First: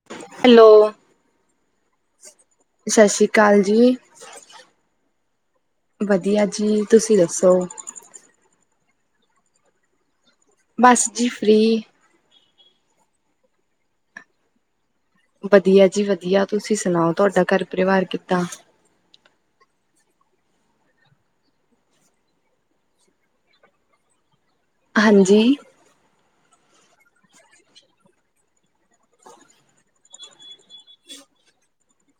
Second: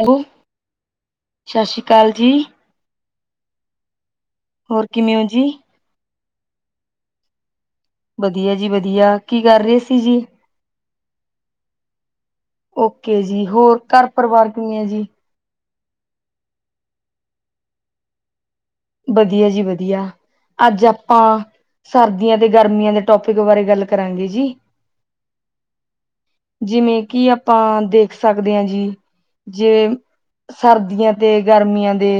ਹੈ, ਹੈਲੋ ਸਤਿ ਸ਼੍ਰੀ ਅਕਾਲ ਜੀ। ਸਤਿ ਸ਼੍ਰੀ ਅਕਾਲ ਜੀ। ਹੋਰ ਕਿਵੇਂ ਹੋ ਜੀ? ਵਧੀਆ ਜੀ, ਤੁਸੀਂ ਦੱਸੋ ਵਧੀਆ ਜੀ ਵਧੀਆ ਕੀ ਕਰ ਰਹੇ ਸੀ ਜੀ ਬੱਸ ਜ ਫ੍ਰਰੀ ਓਕੇ ਜੀ ਹੋਰ ਘਰ ਪਰਿਵਾਰ ਕਿਵੇਂ ਹੈ ਜੀ ਵਧੀਆ ਜੀ ਵਧੀਆ ਤੁਸੀਂ ਸੁਣਾਓ, ਤੁਹਾਡਾ ਘਰ ਪਰਿਵਾਰ ਕਿੱਦਾਂ। ਵਧੀਆ ਜੀ ਵਧੀਆ ਅੱਜ ਆਪਾਂ ਸਰਦੀਆਂ ਤੇ ਗਰਮੀਆਂ ਦੇ ਟੋਪਿਕ ਬਾਰੇ ਗੱਲ ਕਰਾਂਗੇ ਜੀ ਹਾਂਜੀ ਜਿਵੇਂ ਕਿ ਆਪਾਂ ਦੇਖ ਸਕਦੇ ਹਾਂ ਜੀ ਜੇ ਸਰਦੀਆਂ ਤੇ ਗਰਮੀਆਂ ਦੇ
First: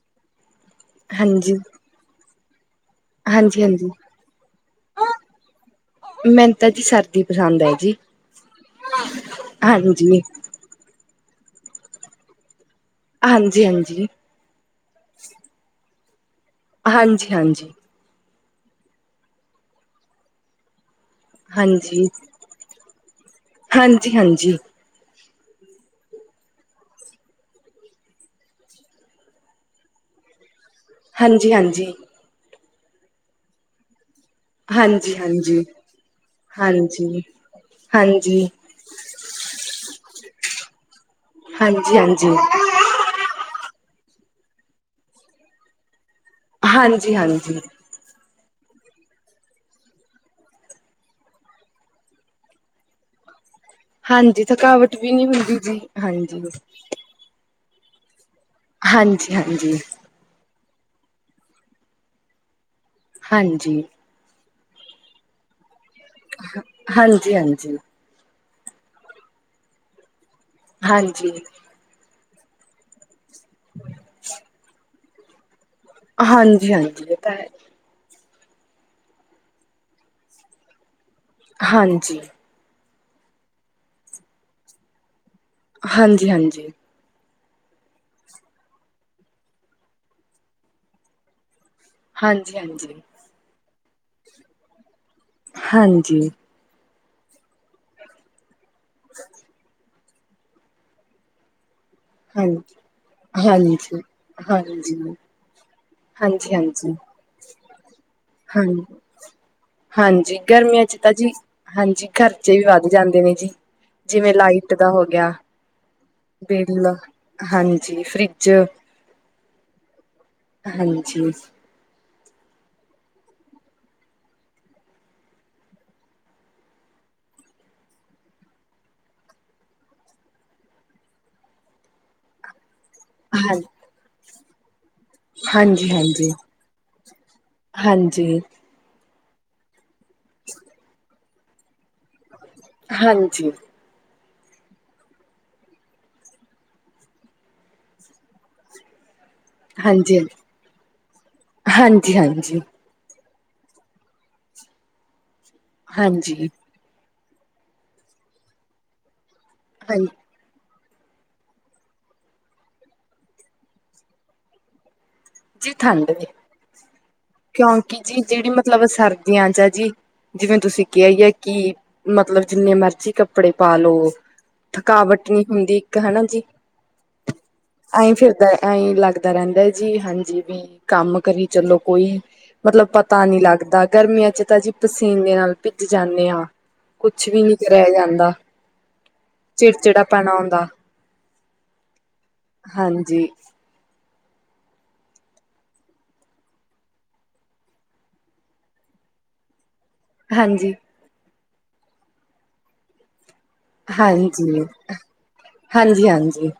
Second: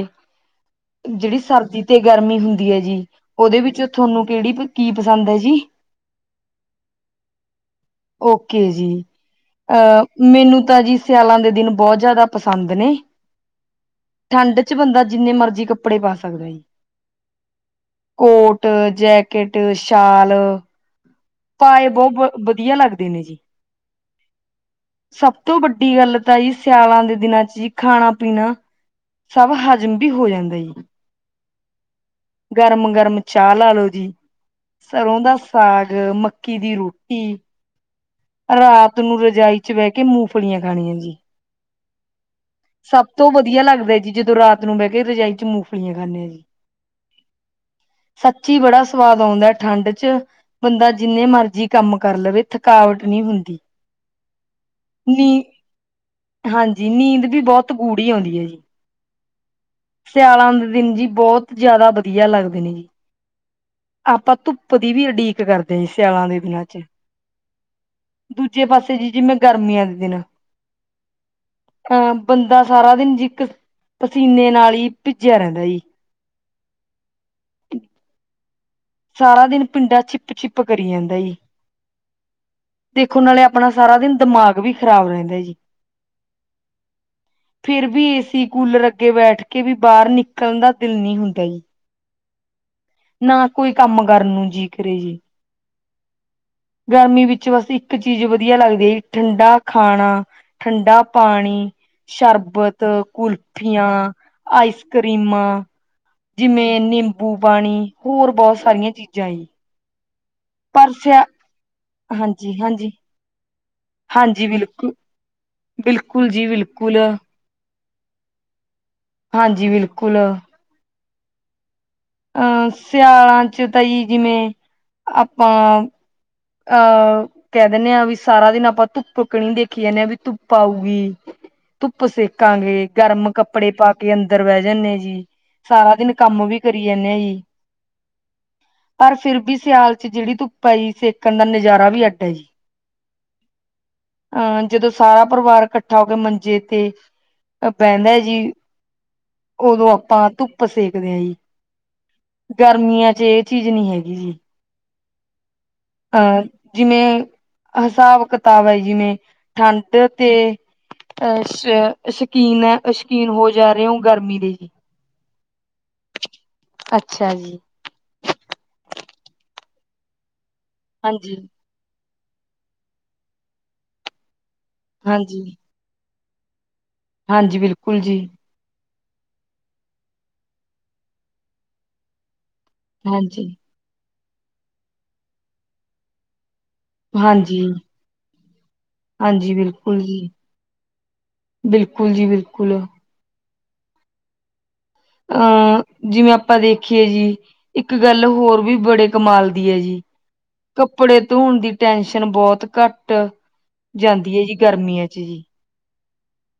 ਜਿਹੜੀ ਹਾਂਜੀ ਸਰਦੀ ਤੇ ਗਰਮੀ ਹੁੰਦੀ ਹੈ ਜੀ, ਉਹਦੇ ਹਾਂਜੀ ਵਿੱਚੋਂ ਹਾਂਜੀ ਤੁਹਾਨੂੰ ਕਿਹੜੀ, ਕੀ ਪਸੰਦ ਹੈ ਜੀ? ਮੈਨੂੰ ਤਾਂ ਜੀ ਸਰਦੀ ਪਸੰਦ ਹੈ, ਜੀ। ਓਕੇ ਜੀ ਹਾਂਜੀ ਅਹ ਮੈਨੂੰ ਤਾਂ ਜੀ ਸਿਆਲਾਂ ਦੇ ਦਿਨ, ਬਹੁਤ ਜ਼ਿਆਦਾ ਪਸੰਦ ਨੇ। ਹਾਂਜੀ, ਹਾਂਜੀ। ਠੰਡ 'ਚ ਬੰਦਾ ਜਿੰਨੇ ਮਰਜੀ ਕੱਪੜੇ ਪਾ ਸਕਦੇ ਆ, ਜੀ। ਹਾਂਜੀ-ਹਾਂਜੀ। ਕੋਟ, ਜੈਕੇਟ, ਸ਼ਾਲ ਪਾਏ ਬਹੁ, ਹਾਂਜੀ ਬਹੁਤ, ਵਧੀਆ ਲੱਗਦੇ ਨੇ ਜੀ। ਹਾਂਜੀ ਹਾਂਜੀ ਸਭ ਤੋਂ ਵੱਡੀ ਗੱਲ ਤਾਂ ਜੀ, ਸਿਆਲਾਂ ਦੇ ਦਿਨਾਂ'ਚ ਜੀ ਖਾਣਾ-ਪੀਣਾ ਸਭ ਹਜ਼ਮ ਵੀ, ਹੋ ਜਾਂਦਾ ਜੀ। ਹਾਂਜੀ, ਹਾਂਜੀ। ਗਾਰਮ, ਗਾਰਮ, ਚਾਹ ਲਾਲੋ ਜੀ। ਸਰ੍ਹੋਂ ਦਾ ਹਾਂਜੀ ਸਾਗ, ਮੱਕੀ ਦੀ ਹਾਂਜੀ ਰੋਟੀ। ਹਾਂਜੀ। ਰਾਤ ਨੂੰ ਰਜਾਈ'ਚ ਬਹਿ ਕੇ, ਮੂੰਫਲੀਆਂ ਖਾਣੀਆਂ ਜੀ। ਹਾਂਜੀ, ਹਾਂਜੀ। ਸਭ ਤੋਂ ਵਧੀਆ ਲੱਗਦਾ ਜੀ, ਜਦੋਂ ਰਾਤ ਨੂੰ ਬਹਿਕੇ ਰਜਾਈ'ਚ ਮੂੰਫਲੀਆਂ ਖਾਂਨੇ ਆ, ਜੀ। ਹਾਂਜੀ-ਹਾਂਜੀ। ਸੱਚੀ ਬੜਾ ਸਵਾਦ ਆਉਂਦਾ ਹੈ, ਠੰਡ'ਚ। ਬੰਦਾ ਜਿੰਨੇ ਮਰਜ਼ੀ ਕੰਮ ਕਰ ਲਵੇ, ਥਕਾਵਟ ਨਹੀਂ ਹੁੰਦੀ। ਹਾਂਜੀ, ਥਕਾਵਟ ਵੀ ਨਹੀਂ ਨੀ ਹੁੰਦੀ ਜੀ, ਹਾਂਜੀ। ਨੀਂਦ ਵੀ ਬਹੁਤ ਗੂੜੀ ਆਂਦੀ ਆ, ਜੀ ਹਾਂਜੀ-ਹਾਂਜੀ। ਸਿਆਲਾਂ ਦੇ ਦਿਨ ਜੀ, ਬਹੁਤ ਜਿਆਦਾ ਵਧੀਆ ਲੱਗਦੇ ਨੇ ਜੀ। ਹਾਂਜੀ। ਆਪਾ 'ਧੁੱਪ' ਦੀ ਵੀ ਉਡੀਕ ਕਰਦੇ ਹ, ਸਿਆਲਾਂ ਦੇ ਦਿਨਾਂ'ਚ। ਹਾਂਜੀ ਦੂਜੇ ਪਾਸੇ ਜੀ, ਜਿਵੇਂ ਗਾਰਮੀਆਂ ਦੇ ਦਿਨ ਹਾਂਜੀ। ਅਹ ਬੰਦਾ ਸਾਰਾ ਦਿਨ ਜ ਇੱਕ, ਪਸੀਨੇ ਨਾਲ ਹੀ ਭਿੱਜਿਆ ਰਹਿੰਦਾ ਜੀ। ਹਾਂਜੀ-ਹਾਂਜੀ, ਇਹ ਤਾ, ਹੈ। ਸਾਰਾ ਦਿਨ ਪਿੰਡਾ, ਚਿੱਪ-ਚਿੱਪ ਕਰੀ ਜਾਂਦਾ ਈ। ਹਾਂਜੀ ਦੇਖੋ ਨਾਲੇ ਆਪਣਾ, ਸਾਰਾ ਦਿਨ ਦਿਮਾਗ ਵੀ ਖ਼ਰਾਬ ਰਹਿੰਦਾ ਜੀ। ਹਾਂਜੀ, ਹਾਂਜੀ। ਫਿਰ ਵੀ ਏਸੀ, ਕੂਲਰ ਅੱਗੇ ਬੈਠ ਕੇ ਵੀ, ਬਾਹਰ ਨਿਕਲਣ ਦਾ ਦਿਲ ਨ ਹੁੰਦਾ ਹਾਂਜੀ-ਹਾਂਜੀ। ਨਾ ਕੋਈ, ਕੰਮ ਕਰਨ ਨੂੰ ਜੀ ਕਰੇ ਜੀ। ਹਾਂਜੀ। ਗਰਮੀ ਵਿੱਚ ਬਸ ਇੱਕ ਚੀਜ਼ ਵਧੀਆ ਲੱਗਦੀ ਆ ਜੀ, ਠੰਡਾ ਖਾਣਾ ਠੰਡਾ ਪਾਣੀ। ਹਾਂ ਸ਼ਰਬਤ, ਕੁਲਫੀਆਂ, ਹਾਂਜੀ ਆਈਸ ਹਾਂਜੀ ਕਰ੍ਰੀਮਾਂ। ਜਿਵੇਂ ਹਾਂਜੀ ਨਿੰਬੂ ਪਾਣੀ, ਹੋਰ ਬਹੁਤ ਹਾਂਜੀ ਸਾਰੀਆਂ ਹਾਂ ਚੀਜ਼ਾਂ। ਹਾਂਜੀ ਗਰਮੀਆਂ ਪਰ ਚ ਤਾਂ ਸਿਆ ਜੀ, ਹਾਂਜੀ ਖਰਚੇ ਵੀ ਵੱਧ ਜਾਂਦੇ ਨੇ ਜੀ। ਜਿਵੇਂ ਹਾਂਜੀ ਲਾਈਟ ਦਾ ਬਿਲਕੁਲ ਹੋ ਗਿਆ, ਬਿਲਕੁਲ ਜੀ ਬਿੱਲ ਬਿਲਕੁਲ ਹਾਂਜੀ ਫਰਿੱਜ ਹਾਂਜੀ, ਬਿਲਕੁਲ। ਹਾਂਜੀ। ਅਂ, ਸਿਆਲਾਂ'ਚ ਤਾਂ ਜੀ, ਜਿਵੇਂ, ਆਪਾਂ ਅਹ ਕਹਿ ਦਿੰਨੇ ਆ, ਵੀ ਸਾਰਾ ਦਿਨ ਆਪਾਂ, ਧੁੱਪ ਕਿਣੀ ਦੇਖੀ ਜਾਂਦੇ, ਹਾਂ ਵੀ ਧੁੱਪ ਆਊਗੀ। [inaudible] ੱਪ ਸੇਕਾਂਗੇ, ਗਰਮ ਹਾਂ ਕੱਪੜੇ ਪਾਕੇ ਅੰਦਰ ਬਹਿ ਜਾਂਨੇ ਆ ਜੀ। ਜੀ, ਹਾਂਜੀ ਸਾਰਾ ਦਿਨ ਹਾਂਜੀ ਕੰਮ ਵੀ ਕਰੀ ਜਾਨੇ ਆ ਜੀ। ਹਾਂਜੀ ਪਰ ਫਿਰ ਵੀ ਸਿਆਲ'ਚ ਜਿਹੜੀ ਧੁੱਪ ਆਈ, ਸੇਕਣ ਦਾ ਨਜ਼ਾਰਾ ਵੀ ਅੱਡ ਹਾਂਜੀ। ਆਂ, ਜਦੋਂ ਸਾਰਾ ਪਰਿਵਾਰ ਇਕੱਠਾ ਹੋਕੇ ਮੰਜੇ ਤੇ, ਬਹਿੰਦਾ ਜੀ। ਉਦੋਂ ਹਾਂਜੀ ਆਪਾਂ ਧੁੱਪ ਸੇਕਦੇ ਹਾਂ ਜੀ ਹਾਂਜੀ, ਹਾਂਜੀ, ਗਰਮੀਆਂ ਚ ਚੀਜ਼ ਨਹੀਂੀ ਹੈਗੀ ਜੀ। ਅ ਹਾਂਜੀ, ਜਿਵੇਂ ਹਿਸਾਬ ਕਿਤਾਬ ਹੈ ਜਿਵੇਂ ਠੰਡ ਹਾਂਜੀ ਤੇ ਅਹ ਸ਼ਕੀਨ ਹੈ ਸ਼ਕੀਨ ਹੋ ਜਾ ਰਹੇ ਹੋ ਗਰਮੀ ਦੇ ਜੀ। ਜੀ ਠੰਡ ਦੀ। ਅੱਛਾ ਜੀ। ਹਾਂਕ ਜੀ ਜਿਹੜੀ ਮਤਲਬ ਸਰਦੀਆਂ ਚ ਆ ਜੀ ਜਿਵੇਂ ਤੁਸੀਂ ਕਿਹਾ ਹੀ ਆ ਹਾਂਜੀ ਕਿ ਮਤਲਬ ਜਿੰਨੇ ਮਰਜੀ ਕੱਪੜੇ ਪਾ ਲੋ ਥਕਾਵਟ ਹਾਂਜੀ ਨਹੀਂ ਹੁੰਦੀ। ਹਨਾ ਜੀ ਹਾਂਜੀ ਬਿਲਕੁਲ ਐਈਂ ਜੀ ਫਿਰਦਾ ਐਹੀਂ ਲੱਗਦਾ। ਦਾ ਰਹਿੰਦਾ ਜੀ ਹਾਂਜੀ ਵੀ ਕੰਮ ਕਰੀ ਚਲੋ ਕੋਈ। ਮਤਲਬ ਪਤਾ ਨਹੀਂ ਹਾਂਜੀ, ਲੱਗਦਾ ਗਰਮੀਆਂ ਚ ਤਾਂ ਅਸੀਂ ਪਸੀਨ ਦੇ ਨਾਲ ਭਿੱਜ ਜਾਂਦੇ ਹਾਂ। ਕੁਛ ਵੀ ਨੀ ਹਾਂਜੀ, ਕਰਾਇ ਜਾਂਦਾ। ਹਾਂਜੀ ਬਿਲਕੁਲ ਚਿੜਚਿੜਾ ਜੀ ਪਣਾ ਆਉਂਦਾ ਬਿਲਕੁਲ ਜੀ ਬਿਲਕੁਲ। ਪੰਜੀ। ਅਹ ਜਿਵੇਂ ਆਪਾਂ ਦੇਖੀਏ ਜੀ, ਇੱਕ ਗੱਲ ਹੋਰ ਵੀ ਬੜੇ ਕਮਾਲ ਦੀ ਹੈ ਜੀ। ਹਾਂਜੀ। ਕੱਪੜੇ ਧੋਣ ਦੀ ਟੈਨਸ਼ਨ ਬਹੁਤ ਘੱਟ, ਜਾਂਦੀ ਹੈ ਜੀ ਹਾਂਜੀ ਗਰਮੀਆਂ ਚ ਜੀ। ਹਾਂਜੀ, ਹਾਂਜੀ।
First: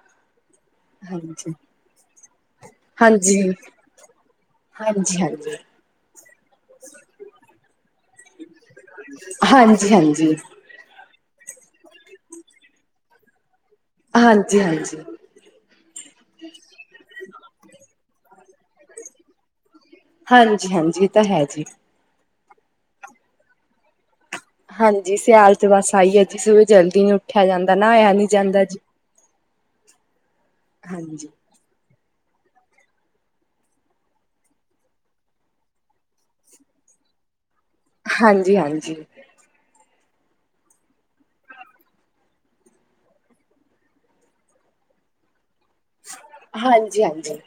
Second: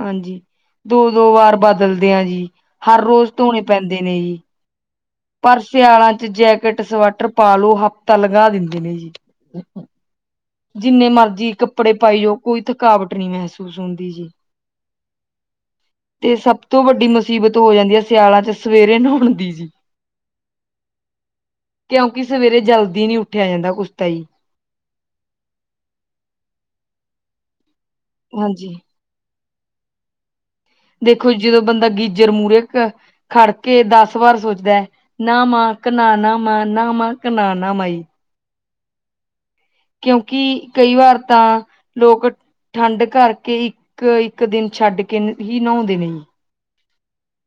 ਹਾਂਜੀ ਦੋ ਦੋ ਹਾਂਜੀ, ਵਾਰ ਬਦਲਦੇ ਆ ਜੀ, ਹਰ ਰੋਜ਼ ਹਾਂਜੀ, ਧੋਣੇ ਪੈਂਦੇ ਨੇ ਜੀ। ਹਾਂਜੀ, ਹਾਂਜੀ। ਪਰ ਸਿਆਲਾਂ ਚ ਜੈਕਟ ਸਵੈਟਰ ਪ ਲੋ ਹਫ਼ਤਾ ਲਗਾ ਦਿੰਦੇ ਨੇ ਜੀ। ਹਾਂਜੀ, ਹਾਂਜੀ। ਜਿੰਨੇ ਮਰਜੀੀ ਕੱਪੜੇ ਪਾਈਓ ਕੋਈ ਥਕਾਵਟ ਨਹੀਂ ਮਹਿਸੂਸ ਹੁੰਦੀ। ਜੀ। ਹਾਂਜੀ ਹਾਂਜੀ। ਤੇ ਸਭ ਤੋਂ ਵੱਡੀ ਮੁਸੀਬਤ ਹੋ ਜਾਂਦੀ ਹੈ ਸਿਆਲਾ ਚ। ਸਵੇਰੇ ਨੂੰ ਹਣਦੀ ਜੀ। ਹਾਂਜੀ, ਹਾਂਜੀ ਇਹ ਤਾਂ ਹੈ ਜੀ। ਕਿਉਂਕਿ ਸਵੇਰੇ ਜਲਦੀ ਨੀ ਉੱਠਿਆ ਜਾਂਦਾ ਉਸ ਤ ਹੀ। ਹਾਂਜੀ ਸਿਆਲ ਚ ਬਸ ਆਈਏ ਜੀ ਸਵੇ ਜਲਦੀ ਨ ਉੱਠਿਆ ਜਾਂਦਾ ਨਾਇਆ ਨੀ ਜਾਂਦਾ ਹਾਂਜੀ। ਜੀ। ਹਾਂਜੀ, ਦੇਖੋ ਜਦੋਂ ਬੰਦਾ ਗੀਜਰ ਮੂਹਰੇ ਖੜ ਕੇ ਦਸ ਵਾਰ ਸੋਚਦਾ ਹੈ। ਨਾਾਮਾ ਕਿਨਾ ਨਾ ਮਾ ਨਾਾਮਾ ਕਿਨਾ ਨਾ ਮਾਾਈ। ਹਾਂਜੀ ਹਾਂਜੀ। ਕਿਉਂਕਿ ਕਈ ਵਾਰ ਤਾਂ ਲੋਕ ਠੰਡ ਕਰਕੇ ਇੱਕ ਇੱਕ ਦਿਨ ਛੱਡ ਕੇ ਹੀ ਨਹਾਉਂਦੇ ਨੇ ਜੀ। ਹਾਂਜੀ, ਹਾਂਜੀ।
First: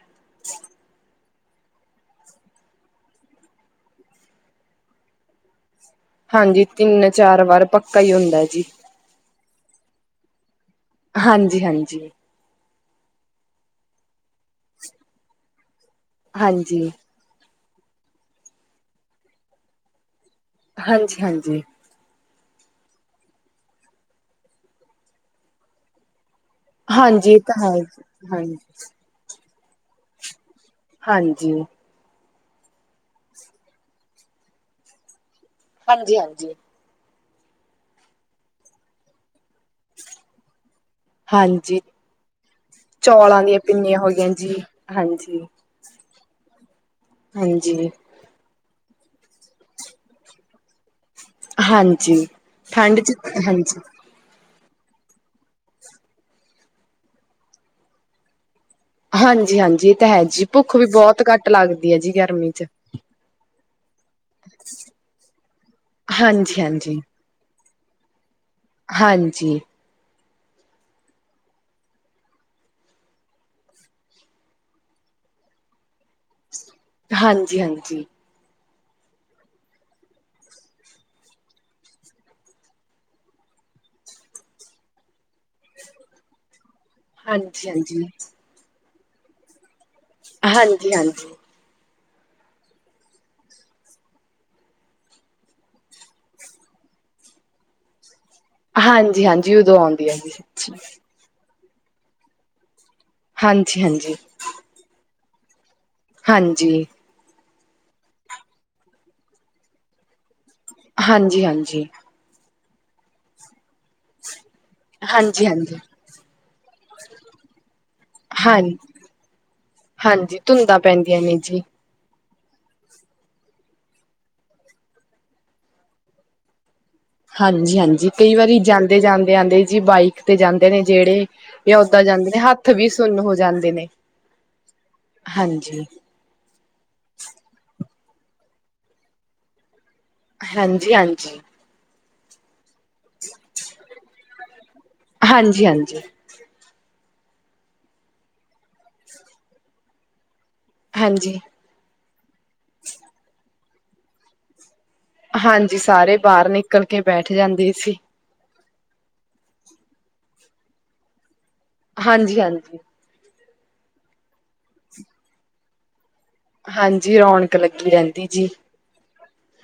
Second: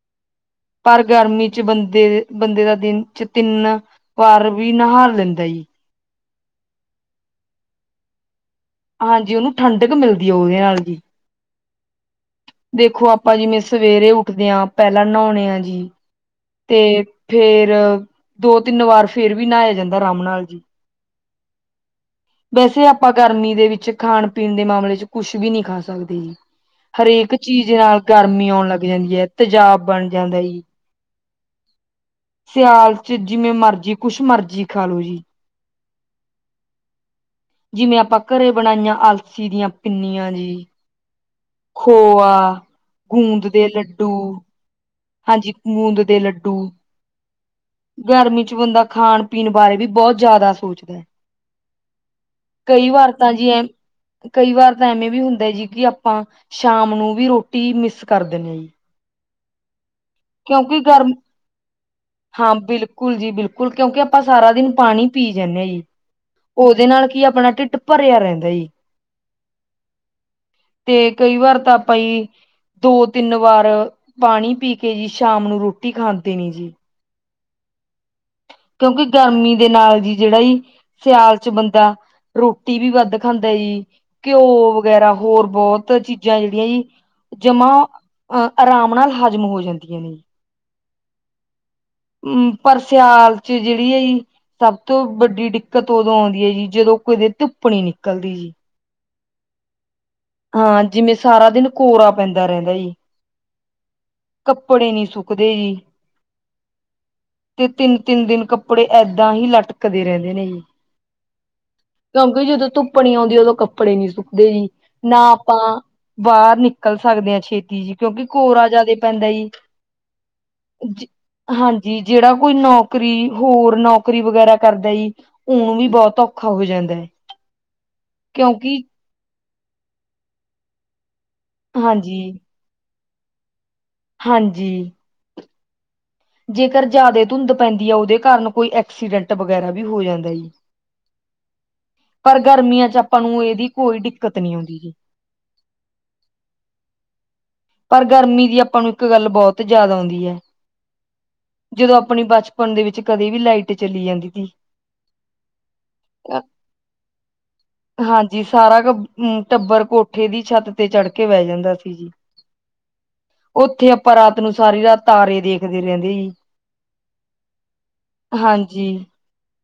ਪਰ ਗਰਮੀ ਚ ਬੰਦੇ ਬੰਦੇ ਦਾ ਦਿਨ ਚ ਤਿੰਨ ਘ ਵੀ ਨਹਾ ਲੈਂਦਾ। ਹਾਂਜੀ ਤਿੰਨ ਚਾਰ ਵਾਰ ਪੱਕਾ ਹੀ ਹੁੰਦਾ ਜੀ। ਹਾਂਜੀ ਉਹਨੂੰ ਠੰਡਕ ਮਿਲਦੀ ਹੈ ਉਹਦੇ ਨਾਲ ਜੀ। ਹਾਂਜੀ ਹਾਂਜੀ। ਦੇਖੋ ਆਪਾਂ ਜਿਵੇਂ ਸਵੇਰੇ ਉੱਠਦੇ ਹਾਂ ਪਹਿਲਾਂ ਨਹਾਉਣੇ ਆ ਜੀ। ਹਾਂਜੀ, ਤੇ ਫੇਰ ਦੋ ਤਿੰਨ ਵਾਰ ਫੇਰ ਵੀ ਨਹਾਇਆ ਜਾਂਦਾ ਰਾਮ ਨਾਲ ਜੀ। ਹਾਂਜੀ ਹਾਂਜੀ। ਵੈਸੇ ਆਪਾਂ ਗਰਮੀ ਦੇ ਵਿੱਚ ਖਾਣ ਪੀਣ ਦੇ ਮਾਮਲੇ ਚ ਕੁਛ ਵੀ ਨਹੀਂੀ ਖਾ ਸਕਦੇ ਜੀ। ਹਾਂਜੀ ਹਰੇਕ ਇਹ ਤਾਂ ਚੀਜ਼ ਹੈ ਨਾਲ ਗਰਮੀ ਹਾਂਜੀ, ਆਉਣ ਲੱਗ ਜਾਂਦੀ ਹੈ ਤੇਜ਼ਾਬ ਬਣ ਜਾਂਦਾ। ਹਾਂਜੀ। ਸਿਆਲ ਚ ਜਿਵੇਂ ਮਰਜੀ ਕੁੱਛ ਮਰਜੀ ਖਾ ਲੋੋ ਜੀ। ਹਾਂਜੀ ਹਾਂਜੀ। ਜਿਵੇਂ ਆਪਾਂ ਘਰੇ ਬਣਾਈਆਂ ਆਲਸੀ ਦੀਆਂ ਪਿੰਨੀਆਂ ਜੀ। ਹਾਂਜੀ ਖੋਆ ਚੌਲਾਂ ਗੂੰਦ ਦੀਆਂ ਦੇ ਪਿੰਨੀਆਂ ਹੋ ਲੱਡੂ ਗਈਆਂ ਜੀ ਹਾਂਜੀ। ਮੂੰਦ ਦੇ ਲੱਡੂ। ਹਾਂਜੀ। ਗਰਮੀ ਚ ਬੰਦਾ, ਖਾਣ ਪੀਣ ਬਾਰੇ ਵੀ ਬਹੁਤ ਜ਼ਿਆਦਾ ਸੋਚਦਾ ਹੈ। ਹਾਂਜੀ, ਕਈ ਠੰਡ ਵਾਰ 'ਚ ਤਾਂ ਜੀ ਐ ਹਾਂਜੀ। ਕਈ ਵਾਰ ਤਾਂ ਐਵੇਂ ਵੀ ਹੁੰਦਾ ਜੀ ਕਿ ਆਪਾਂ ਸ਼ਾਮ ਨੂੰ ਵੀ ਰੋਟੀ ਮਿਸ ਕਰ ਦਿੰਦੇ ਹਾਂ ਜੀ। ਹਾਂਜੀ-ਹਾਂਜੀ, ਇਹ ਤਾਂ ਹੈ ਜੀ, ਭੁੱਖ ਕਿਉਂਕਿ ਵੀ ਗਰਮ ਬਹੁਤ ਘੱਟ ਲੱਗਦੀ ਹੈ ਜੀ ਗਰਮੀ ਹਾਂ ਚ। ਬਿਲਕੁਲ ਜੀ ਬਿਲਕੁਲ ਕਿਉਂਕਿ ਆਪਾਂ ਸਾਰਾ ਦਿਨ ਪਾਣੀ ਪੀ ਜਾਂਦੇ ਹਾਂ ਜੀ। ਉਹਦੇ ਹਾਂਜੀ-ਹਾਂਜੀ, ਨਾਲ ਕੀ ਆਪਣਾ ਢਿੱਡ ਭਰਿਆ ਰਹਿੰਦਾ ਜੀ। ਹਾਂਜੀ। ਤੇ ਕਈ ਵਾਰ ਤਾਂ ਆਪਾਂ ਹੀ ਦੋ ਤਿੰਨ ਵਾਰ ਪਾਣੀ ਪੀ। ਕੇ ਜੀ ਸ਼ਾਮ ਨੂੰ ਰੋਟੀ ਖਾਂਦੇ ਨਹੀ ਜੀ। ਹਾਂਜੀ-ਹਾਂਜੀ। ਕਿਉਂਕਿ ਗਰਮੀ ਦੇ ਨਾਲ ਜੀ ਜਿਹੜਾ ਜੀ। ਸਿਆਲ ਚ ਬੰਦਾ ਰੋਟੀ ਵੀ ਵੱਧ ਖਾਂਦਾ ਜੀ। ਘਿਓ ਵਗੈਰਾ ਹੋਰ ਬਹੁਤ ਚੀਜ਼ਾਂ ਜਿਹੜੀਆਂ ਜੀ। ਜਮਾ ਹਾਂਜੀ-ਹਾਂਜੀ, ਆਰਾਮ ਨਾਲ ਹਜ਼ਮ ਹੋ ਜਾਂਦੀਆਂ ਨੇ। ਹਾਂਜੀ ਹਾਂਜੀ। ਹਮ ਪਰ ਸਿਆਲ ਚ ਜਿਹੜੀ ਆ ਜੀ। ਸਭ ਤੋਂ ਵੱਡੀ ਦਿੱਕਤ ਉਦੋਂ ਆਉਂਦੀ ਹੈ ਜੀ ਜਦੋਂ ਕਦੇ ਧੁੱਪ ਨੀ ਨਿਕਲਦੀ ਜੀ। ਹਾਂਜੀ ਹਾਂਜੀ ਉਦੋਂ ਆਉਂਦੀ ਹੈ ਜੀ। ਸੱਚੀ। ਹਾਂ ਜਿਵੇਂ ਸਾਰਾ ਦਿਨ ਕੋਰਾ ਪੈਂਦਾ ਰਹਿੰਦਾ ਜੀ। ਹਾਂਜੀ-ਹਾਂਜੀ। ਕੱਪੜੇ ਨੀ ਸੁੱਕਦੇ ਜੀ। ਹਾਂਜੀ। ਤੇ ਤਿੰਨ-ਤਿੰਨ ਦਿਨ ਕੱਪੜੇ ਏਦਾਂ ਹੀ ਲਟਕਦੇ ਰਹਿੰਦੇ ਨੇ ਜੀ। ਹਾਂਜੀ-ਹਾਂਜੀ। ਜਦੋਂ ਧੁੱਪ ਨੀ ਆਉਂਦੀ ਉਦੋਂ ਕੱਪੜੇ ਨੀ ਸੁੱਕਦੇ ਜੀ। ਨਾ ਆਪਾਂ ਹਾਂਜੀ-ਹਾਂਜੀ, ਬਾਹਰ ਨਿਕਲ ਸਕਦੇ ਹਾਂ ਛੇਤੀ ਜਿਹੀ ਕਿਉਂਕਿ ਹਾਂ ਕੋਰਾ ਜਿਆਦੇ। ਪੈਂਦਾ ਜੀ ਹਾਂਜੀ ਧੁੰਦਾਂ ਪੈਂਦੀਆਂ ਨੇ ਹਾਂਜੀ। ਜੀ ਜਿਹੜਾ ਕੋਈ ਨੌਕਰੀ ਹੋਰ ਨੌਕਰੀ ਵਗੈਰਾ ਕਰਦਾ ਜੀ। ਉਂ ਵੀ ਬਹੁਤ ਔਖਾ ਹੋ ਜਾਂਦਾ ਹੈ। ਹਾਂਜੀ-ਹਾਂਜੀ ਕਈ ਵਾਰੀ ਕਿਉਂਕਿ ਜਾਂਦੇ ਜਾਂਦੇ ਆਦੇ ਜੀ ਬਾਈਕ ਤੇ ਜਾਂਦੇ ਨੇ ਜਿਹੜੇ। ਵੀ ਓਦਾਂ ਹਾਂਜੀ ਜਾਂਦੇ ਨੇ ਹੱਥ ਵੀ ਸੁਨ ਹੋ ਜਾਂਦੇ ਨੇ। ਹਾਂਜੀ। ਹਾਂਜੀ। ਜੇਕਰ ਜ਼ਿਆਦਾ ਧੁੰਦ ਪੈਂਦੀ ਆ ਉਹਦੇ ਕਾਰਨ ਕੋਈ ਐਕਸੀਡੈਂਟ ਵਗੈਰਾ ਵੀ ਹੋ ਜਾਂਦਾ ਜੀ ਹਾਂਜੀ-ਹਾਂਜੀ ਪਰ ਗਰਮੀਆਂ ਚ ਆਪਾਂ ਨੂੰ ਇਹਦੀ ਕੋਈ ਦਿੱਕਤ ਨੀ ਆਉਂਦੀ ਜ ਹਾਂਜੀ-ਹਾਂਜੀ ਪਰ ਗਰਮੀ ਦੀ ਆਪਾਂ ਨੂੰ ਇੱਕ ਗੱਲ ਬਹੁਤ ਜਿਆਦ ਆਉਂਦੀ ਹੈ ਹਾਂਜੀ। ਜਦੋਂ ਆਪਣੀ ਬਚਪਨ ਦੇ ਵਿੱਚ ਕਦੇ ਵੀ ਲਾਈਟ ਚਲੀ ਜਾਂਦੀ ਸੀ। ਹਾਂਜੀ ਸਾਰੇ ਬਾਹਰ ਨਿਕਲ ਕੇ ਬੈਠ ਜਾਂਦੇ ਸੀ। ਜੀ ਸਾਰਾ ਕ ਟੱਬਰ ਕੋਠੇ ਦੀ ਛੱਤ ਤੇ ਚੜ੍ਹ ਕੇ ਬਹਿ ਜਾਂਦਾ ਸੀ ਜੀ। ਹਾਂਜੀ-ਹਾਂਜੀ। ਉੱਥੇ ਆਪਾਂ ਰਾਤ ਨੂੰ ਸਾਰੀ ਰਾਤ ਤਾਰੇ ਦੇਖਦੇ ਰਹਿੰਦੇ ਜੀ। ਹਾਂਜੀ ਰੌਣਕ ਲੱਗੀ ਰਹਿੰਦੀ ਜੀ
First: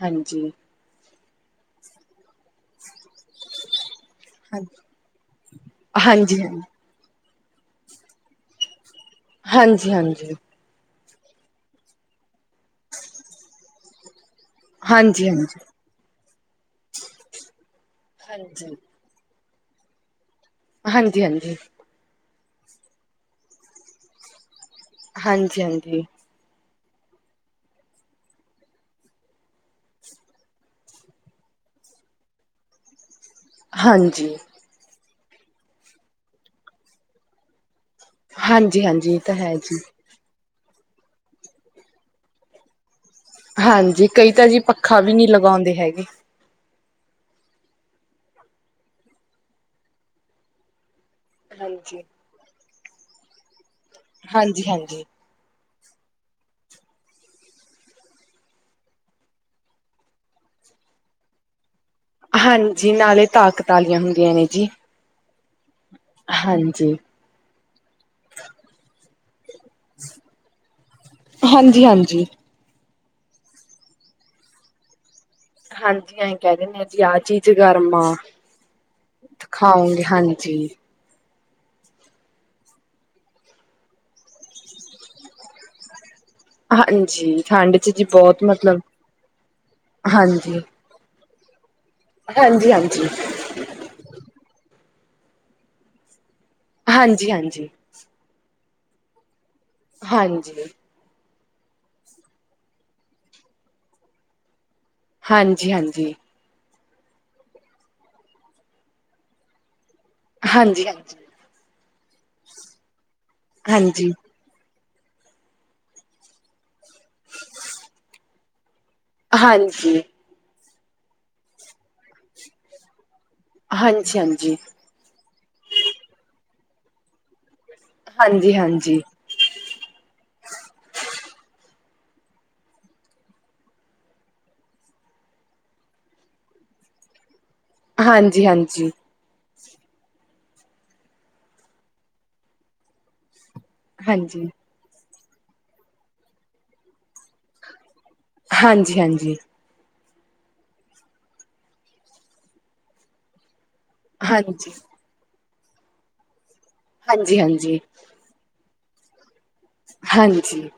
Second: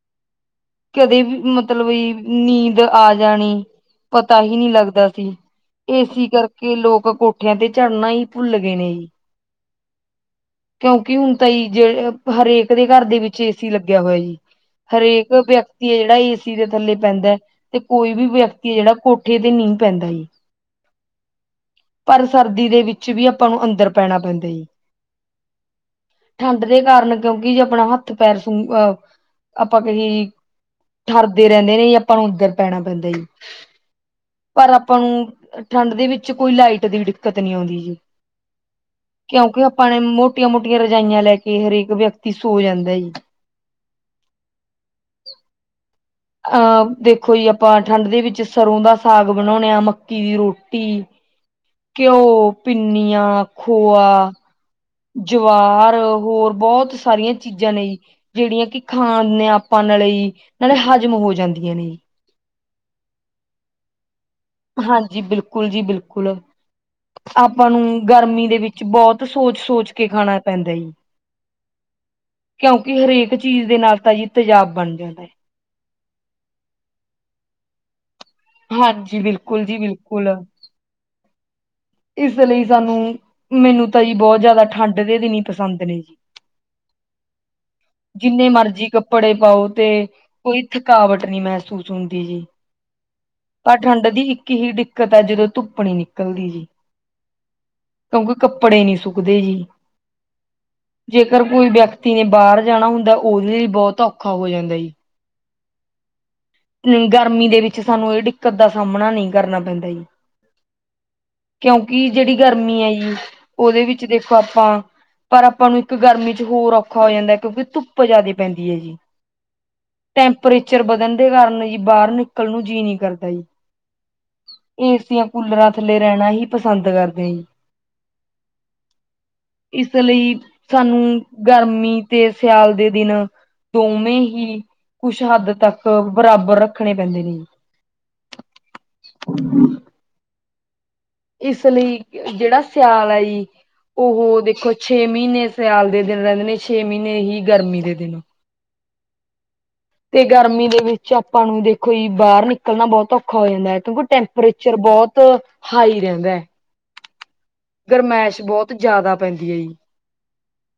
ਹਾਂਜੀ। ਕਦੀ ਵੀ ਮਤਲਬ ਵੀ ਨੀਂਦ ਆ ਜਾਣੀ। ਪਤਾ ਹੀ ਨਹੀਂ ਹਾਂਜੀ, ਲੱਗਦਾ ਸੀ ਇਸੀ ਹਾਂਜੀ, ਹਾਂਜੀ। ਕਰਕੇ ਲੋਕ ਕੋਟ। ਕੋਠੀਆਂ ਤੇ ਚੜਨਾ ਹੀ ਭੁੱਲ ਗਏ ਨੇ ਜੀ। ਹਾਂਜੀ-ਹਾਂਜੀ। ਕਿਉਂਕਿ ਹੁਣ ਤਾਂ ਜ ਜਿਹੇ ਹਰੇਕ ਦੇ ਘਰ ਦੇ ਵਿੱਚ ਏ ਸੀ ਲੱਗਿਆ ਹੋਇਆ ਜੀ ਹਾਂਜੀ, ਹਰੇਕ ਵਿਅਕਤੀ ਹੈ ਜਿਹੜਾ ਏਸੀ ਦੇ ਥੱਲੇ ਪੈਂਦਾ ਤੇ ਕੋਈ ਵੀ ਵਿਅਕਤੀ ਹੈ ਹਾਂਜੀ। ਜਿਹੜਾ ਕੋਟ ਪੱਠੇ ਤੇ ਨੀਂਹ ਪੈਂਦਾ ਏ ਹਾਂਜੀ ਹਾਂਜੀ ਪਰ ਸਰਦੀ ਦੇ ਵਿੱਚ ਵੀ ਆਪਾਂ ਨੂੰ ਅੰਦਰ ਪੈਣਾ ਪੈਂਦਾ ਜੀ ਹਾਂਜੀ ਹਾਂਜੀ ਠੰਢ ਦੇ ਕਾਰਨ ਕਿਉਂਕਿ ਜੇ ਆਪਣਾ ਹੱਥ ਪੈਰ ਸ ਅਹ ਆਪਾਂ ਕਹੀ ਠਰਦੇ ਰਹਿੰਦੇ ਨੇ ਜ ਆਪਾਂ ਨੂੰ ਅੰਦਰ ਪੈਣਾ ਪੈਂਦਾ ਜੀ ਹਾਂਜੀ ਪਰ ਆਪਾਂ ਨੂੰ ਠੰਢ ਦੇ ਵਿੱਚ ਕੋਈ ਲਾਈਟ ਦੀ ਦਿੱਕਤ ਨੀ ਆਉਂਦੀ ਜੀ ਹਾਂਜੀ ਹਾਂਜੀ ਤਾਂ ਹੈ ਕਿਉਂਕਿ ਜੀ ਆਪਾਂ ਮੋਟੀਆਂ ਮੋਟੀਆਂ ਰਜਾਈਆਂ ਲੈ ਕੇ ਹਰੇਕ ਵਿਅਕਤੀ ਸੋ ਜਾਂਦਾ ਹਾਂਜੀ ਕਈ ਤਾਂ ਜੀ ਪੱਖਾ ਵੀ ਨਹੀਂੀ ਲਗਾਉਂਦੇ ਹੈਗੇ। ਅਹ ਦੇਖੋ ਜੀ ਆਪਾਂ ਠੰਢ ਦੇ ਵਿੱਚ ਸਰ੍ਹੋਂ ਦਾ ਸਾਗ ਬਣਾਉਣੇ ਆ ਮੱਕੀ ਦੀ ਰੋਟੀ ਹਾਂਜੀ। ਘਿਓ ਪਿੰਨੀਆਂ ਖੋਆ ਹਾਂਜੀ-ਹਾਂਜੀ- ਜਵਾਰ ਹੋਰ ਬਹੁਤ ਸਾਰੀਆਂ ਚੀਜ਼ਾਂ ਨੇ ਜੀ ਜਿਹੜੀਆਂ ਕਿ ਖਾਣ ਨੇ ਆਪਾਂ ਨਾਲੇ ਨਾਲੇ ਹਜ਼ਮ ਹੋ ਜਾਂਦੀਆਂ ਨੇ ਜੀ ਹਾਂਜੀ ਨਾਲੇ ਤਾਕਤਾਲੀਆਂ ਹੁੰਦੀਆਂ ਨੇ ਜੀ ਹਾਂਜੀ ਬਿਲਕੁਲ ਜੀ ਬਿਲਕੁਲ ਹਾਂਜੀ ਆਪਾਂ ਨੂੰ ਗਰਮੀ ਦੇ ਵਿੱਚ ਬਹੁਤ ਸੋਚ ਸੋਚ ਕੇ ਖਾਣਾ ਪੈਂਦਾ ਜੀ। ਹਾਂਜੀ ਹਾਂਜੀ ਕਿਉਂਕਿ ਹਰੇਕ ਚੀਜ਼ ਦੇ ਨਾਲ ਤਾਂਾ ਜੀ ਤੇਜ਼ਾਬ ਬਣ ਜਾਂਦਾ ਹੈ ਹਾਂਜੀ ਅਸੀਂ ਕਹਿ ਦਿੰਨਦੇ ਹਾਂ ਜੀ ਆਹ ਚੀਜ਼ ਗਰਮ ਆ ਹਾਂਜੀ ਬਿਲਕੁਲ ਜੀ ਖਾਓਗੇ ਬਿਲਕੁਲ ਹਾਂਜੀ। ਇਸ ਲਈ ਸਾਨੂੰ ਮੈਨੂੰ ਤਾਂ ਜੀ ਬਹੁਤ ਜ਼ਿਆਦਾ ਠੰਢ ਦੇ ਦਿਨ ਹੀ ਪਸੰਦ ਨੇ ਜੀ ਹਾਂਜੀ ਠੰਡ ਚ ਜੀ ਬਹੁਤ ਜਿੰਨੇ ਮਤਲਬ ਮਰਜੀ ਕੱਪੜੇ ਪਾਓ ਤੇ ਹਾਂਜੀ। ਕੋਈਥ ਰਕਾਵਟ ਨਹੀਂ ਮਹਿਸੂਸ ਹੁੰਦੀ ਜੀ। ਹਾਂਜੀ ਹਾਂਜੀ ਪਰ ਠੰਡ ਦੀ ਇੱਕ ਹੀ ਦਿੱਕਤ ਹੈ ਜਦੋਂ ਧੁੱਪ ਨਹੀਂ ਨਿਕਲਦੀ ਸੀ ਹਾਂਜੀ ਹਾਂਜੀ ਕਿਉਂਕਿ ਕੱਪੜੇ ਨੀ ਸੁੱਕਦੇ ਜੀ ਹਾਂਜੀ ਜੇਕਰ ਕੋਈ ਵਿਅਕਤੀ ਨੇ ਬਾਹਰ ਜਾਣਾ ਹੁੰਦਾ ਉਹਦੇ ਲਈ ਬਹੁਤ ਔਖਾ ਹੋ ਜਾਂਦਾ ਜੀ ਹਾਂਜੀ ਹਾਂਜੀ ਗਰਮੀ ਦੇ ਵਿੱਚ ਸਾਨੂੰ ਇਹ ਦਿੱਕਤ ਦਾ ਸਾਹਮਣਾ ਨਹੀਂ ਕਰਨਾ ਪੈਂਦਾ ਜੀ ਹਾਂਜੀ ਹਾਂਜੀ ਕਿਉਂਕਿ ਜਿਹੜੀ ਗਰਮੀ ਆ ਜੀ ਉਹਦੇ ਵਿੱਚ ਹਾਂਜੀ। ਦੇਖ ਆਪਾਂ ਪਰ ਆਪਾਂ ਨੂੰ ਇੱਕ ਗਰਮੀ ਚ ਹੋਰ ਔਖਾ ਹੋ ਜਾਂਦਾ ਕਿਉਂਕਿ ਧੁੱਪ ਜਿਆਦਾ ਪੈਂਦੀ ਹੈ ਜੀ ਹਾਂਜੀ ਟੈਂਪਰੇਚਰ ਵਧਣ ਦੇ ਕਾਰਨ ਜੀ ਬਾਹਰ ਨਿਕਲ ਨੂੰ ਜੀਅ ਨਹੀਂ ਕਰਦਾ ਜੀ ਹਾਂਜੀ ਹਾਂਜੀ ਏਸੀਆਂ ਕੂਲਰਾਂ ਥੱਲੇ ਰਹਿਣਾ ਹੀ ਪਸੰਦ ਕਰਦੇ ਸੀ ਹਾਂਜੀ ਹਾਂਜੀ ਇਸ ਲਈ ਸਾਨੂੰ ਗਰਮੀ ਤੇ ਸਿਆਲ ਦੇ ਦਿਨ ਦੋਵੇਂ ਹੀ ਕੁਛ ਹੱਦ ਤੱਕ ਬਰਾਬਰ ਰੱਖਣੇ ਪੈਂਦੇ ਨੇ ਹਾਂਜੀ ਹਾਂਜੀ ਹਮ ਇਸ ਲਈ ਜਿਹੜਾ ਸਿਆਲ ਹੈ ਜੀ ਉਹ ਦੇਖੋ ਛੇ ਮਹੀਨੇ ਸਿਆਲ ਦੇ ਦਿਨ ਰਹਿੰਦੇ ਨੇ ਛੇ ਮਹੀਨੇ ਹੀ ਗਰਮੀ ਦੇ ਦਿਨ ਹਾਂਜੀ ਹਾਂਜੀ ਤੇ ਗਰਮੀ ਦੇ ਵਿੱਚ ਆਪਾਂ ਨੂੰ ਦੇਖੋ ਜੀ ਬਾਹਰ ਨਿਕਲਣਾ ਬਹੁਤ ਔਖਾ ਹੋ ਜਾਂਦਾ ਹੈ ਕਿਉਂਕਿ ਹਾਂਜੀ। ਹਾਂਜੀ ਹਾਂਜੀ ਹਾਂਜੀ ਟੈਂਪਰੇਚਰ ਬਹੁਤ ਹਾਈ ਰਹਿੰਦਾ ਹੈ ਹਾਂਜੀ ਹਾਂਜੀ ਗਰਮਾਇਸ਼ ਬਹੁਤ ਜ਼ਿਆਦਾ ਪੈਂਦੀ ਹੈ ਜੀ ਹਾਂਜੀ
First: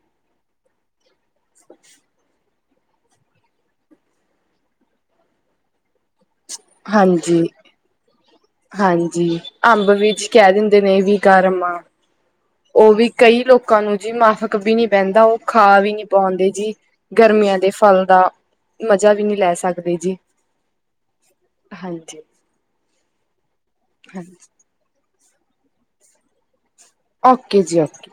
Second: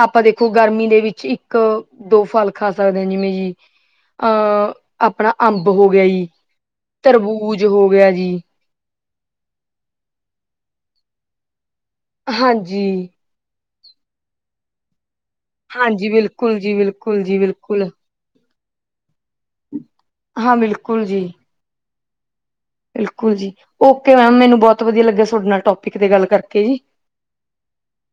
ਆਪਾਂ ਦੇਖੋ ਗਰਮੀ ਦੇ ਵਿੱਚ ਇੱਕ ਦੋ ਫਲ ਖਾ ਸਕਦੇ ਹ ਜਿਵੇਂ ਜੀ ਅਹ ਆਪਣਾ ਅੰਬ ਹੋ ਗਿਆ ਜੀ ਹਾਂਜੀ ਤਰਬੂਜ ਹੋ ਗਿਆ ਜੀ ਹਾਂਜੀ ਅੰਬ ਵਿੱਚ ਕਹਿ ਦਿੰਦੇ ਨੇ ਵੀ ਘਮਾ ਉਹ ਹਾਂਜੀ ਵੀ ਕਈ ਲੋਕਾਂ ਨੂੰ ਜੀ ਮਾਫਕ ਵੀ ਨੀ ਪੈਂਦਾ ਉਹ ਖਾ ਵੀ ਨੀ ਹਾਂਜੀ ਪਾਉਂਦੇ ਬਿਲਕੁਲ ਜੀ ਬਿਲਕੁਲ ਜੀ ਗਰਮੀਆਂ ਦੇ ਬਿਲਕੁਲ ਫਲ ਦਾ ਮਜਾ ਵੀ ਨਹੀਂੀ ਲੈ ਸਕਦੇ ਜੀ ਹਾਂ ਬਿਲਕੁਲ ਜੀ ਹਾਂਜੀ ਬਿਲਕੁਲ ਜੀ ਓਕੇ ਮੈਮ ਹਾਂਜੀ ਮੈਨੂੰ ਬਹੁਤ ਵਧੀਆ ਲੱਗਿਆ ਤੁਹਾਡੇ ਨਾਲ ਟੋਪਿਕ ਤੇ ਗੱਲ ਕਰਕੇ ਜੀ ਓਕੇ ਜੀ ਓਕੇ